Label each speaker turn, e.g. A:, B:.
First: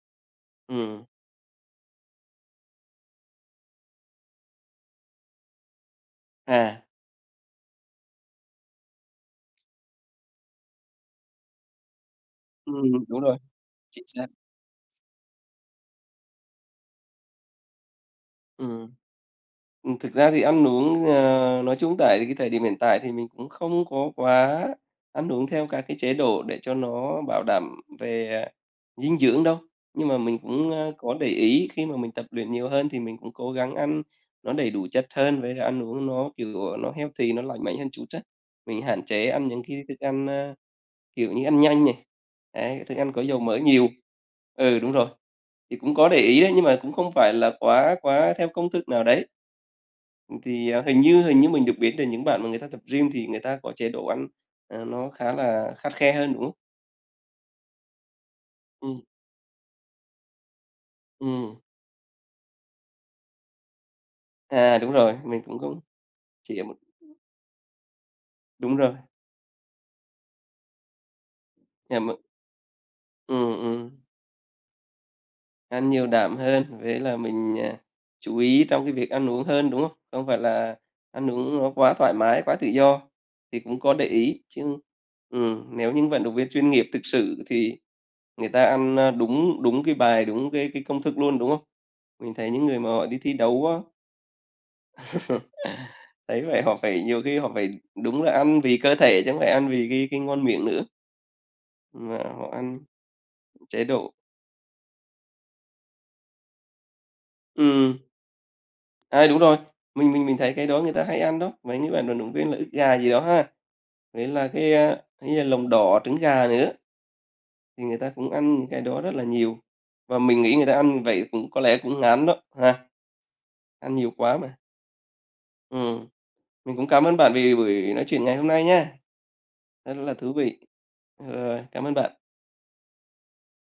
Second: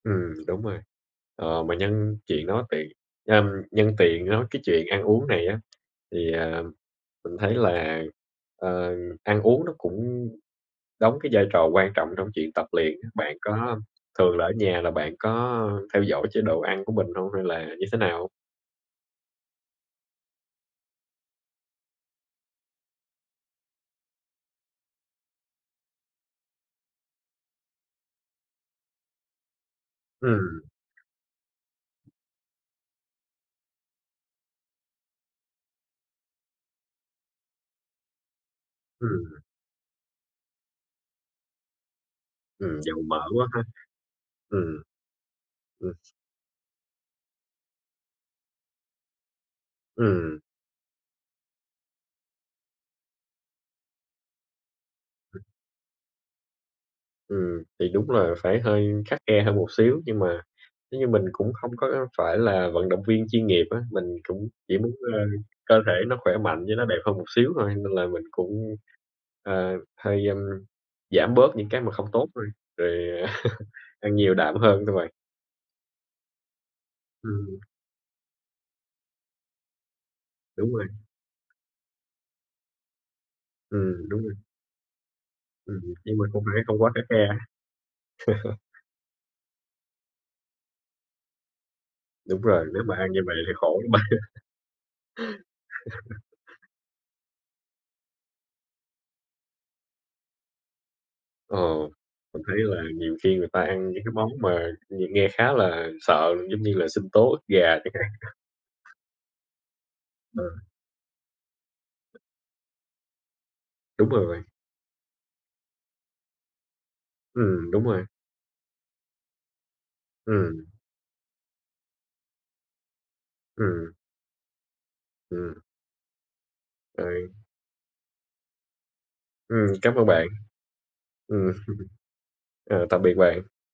A: Ừm, đúng rồi!
B: Ừm.
A: Ờ, mà nhân chuyện nó tì ờm, nhân tiện nói cái chuyện ăn uống này á, thì, à,
B: À.
A: mình thấy là, ờ, ăn uống nó cũng đóng cái vai trò quan trọng trong chuyện tập
B: Ừm,
A: luyện á.
B: đúng
A: Bạn
B: rồi,
A: có
B: chính xác.
A: thường là ở nhà là bạn có, ờ, theo dõi chế độ ăn của mình hông hay là như thế nào?
B: Ừm. Ừm, thực ra thì ăn uống, ờ, nói chung tại cái thời điểm hiện tại thì mình cũng không có quá ăn uống theo các cái chế độ để cho nó bảo đảm về, à, dinh dưỡng đâu. Nhưng mà mình
A: Ừm.
B: cũng, ơ, có để ý khi mà mình tập luyện nhiều hơn thì mình cũng cố gắng ăn nó đầy đủ chất hơn, với cả ăn uống nó kiểu, ờ, nó healthy, nó lành mạnh hơn chút á. Mình hạn chế
A: Ừm.
B: ăn những cái thức ăn, ơ, kiểu như ăn nhanh này,
A: Ừm,
B: đấy, thức
A: dầu
B: ăn
A: mỡ
B: có dầu
A: quá
B: mỡ
A: ha.
B: nhiều. Ừ,
A: Ừm.
B: đúng rồi. Thì
A: Ừm.
B: cũng có để ý đấy, nhưng mà cũng không phải là quá quá theo công thức nào đấy. Ừm,
A: Ừm.
B: thì hình như hình như mình được biết là những bạn mà người ta tập gym thì người ta có chế độ ăn, ờ, nó khá là khắt khe hơn, đúng không?
A: Ừm. Thì đúng là phải hơi
B: Ừm.
A: khắt khe hơn một xíu. Nhưng mà nếu như mình cũng
B: Ừm.
A: không có, ơ, phải là vận động viên chuyên nghiệp á, mình cũng chỉ
B: À,
A: muốn,
B: đúng rồi,
A: ơ,
B: mình cũng
A: cơ thể nó khỏe
B: chỉ là
A: mạnh
B: một
A: với nó đẹp hơn một xíu thôi. Nên là mình cũng,
B: Đúng rồi.
A: ờ, hơi, ơm, giảm bớt những cái mà
B: À,
A: không
B: m
A: tốt thôi, rồi
B: Ừm, ừm.
A: ăn nhiều đạm hơn thôi bạn.
B: Ăn nhiều đạm hơn, với là mình,
A: Ừm.
B: à, chú ý trong cái việc ăn uống hơn, đúng không? Không phải
A: Đúng
B: là
A: rồi.
B: ăn uống nó quá thoải mái, quá tự do thì cũng có để
A: Ừm, đúng rồi.
B: ý. Chứ ừm,
A: Ừm,
B: nếu
A: ừm,
B: những
A: nhưng
B: vận
A: mà
B: động
A: cũng
B: viên
A: phải
B: chuyên
A: không
B: nghiệp
A: quá
B: thực
A: khắt khe.
B: sự thì người ta ăn, ơ, đúng đúng cái bài, đúng cái cái công thức luôn, đúng hông? Mình
A: Đúng
B: thấy những
A: rồi,
B: người
A: nếu
B: mà
A: mà
B: họ
A: ăn
B: đi
A: như
B: thi
A: vậy thì
B: đấu á
A: khổ lắm bạn.
B: Thấy có vẻ vậy họ phải nhiều khi họ phải đúng là ăn vì cơ thể, chứ không phải ăn vì cái cái ngon miệng nữa.
A: Ờ,
B: Mà
A: mình
B: họ
A: thấy
B: ăn
A: là nhiều khi người ta
B: chế
A: ăn những cái
B: độ.
A: món mà nghe nghe khá là sợ, giống như là sinh tố ức gà chẳng
B: Ừm.
A: hạn.
B: À, đúng rồi, mình mình mình
A: Ờ.
B: thấy cái đó người ta hay ăn đó, mấy cái bạn vận động viên là ức gà gì đó ha.
A: Đúng
B: Với
A: rồi bạn.
B: là cái, a, hay là lòng đỏ trứng gà này nữa.
A: Ừm, đúng
B: Thì người
A: rồi.
B: ta cũng ăn những cái đó rất là nhiều, và mình nghĩ
A: Ừm.
B: người ta ăn như vậy cũng có lẽ cũng ngán đó, ha.
A: Ừm.
B: Ăn nhiều quá mà.
A: Ừm.
B: Ừm. Mình cũng cảm ơn
A: Ừ.
B: bạn vì buổi nói chuyện ngày hôm nay nha.
A: Ừm,
B: Rất
A: cám ơn
B: là
A: bạn.
B: thú vị. Ờ,
A: Ừm.
B: rồi, cảm ơn bạn.
A: Ờ, tạm biệt bạn.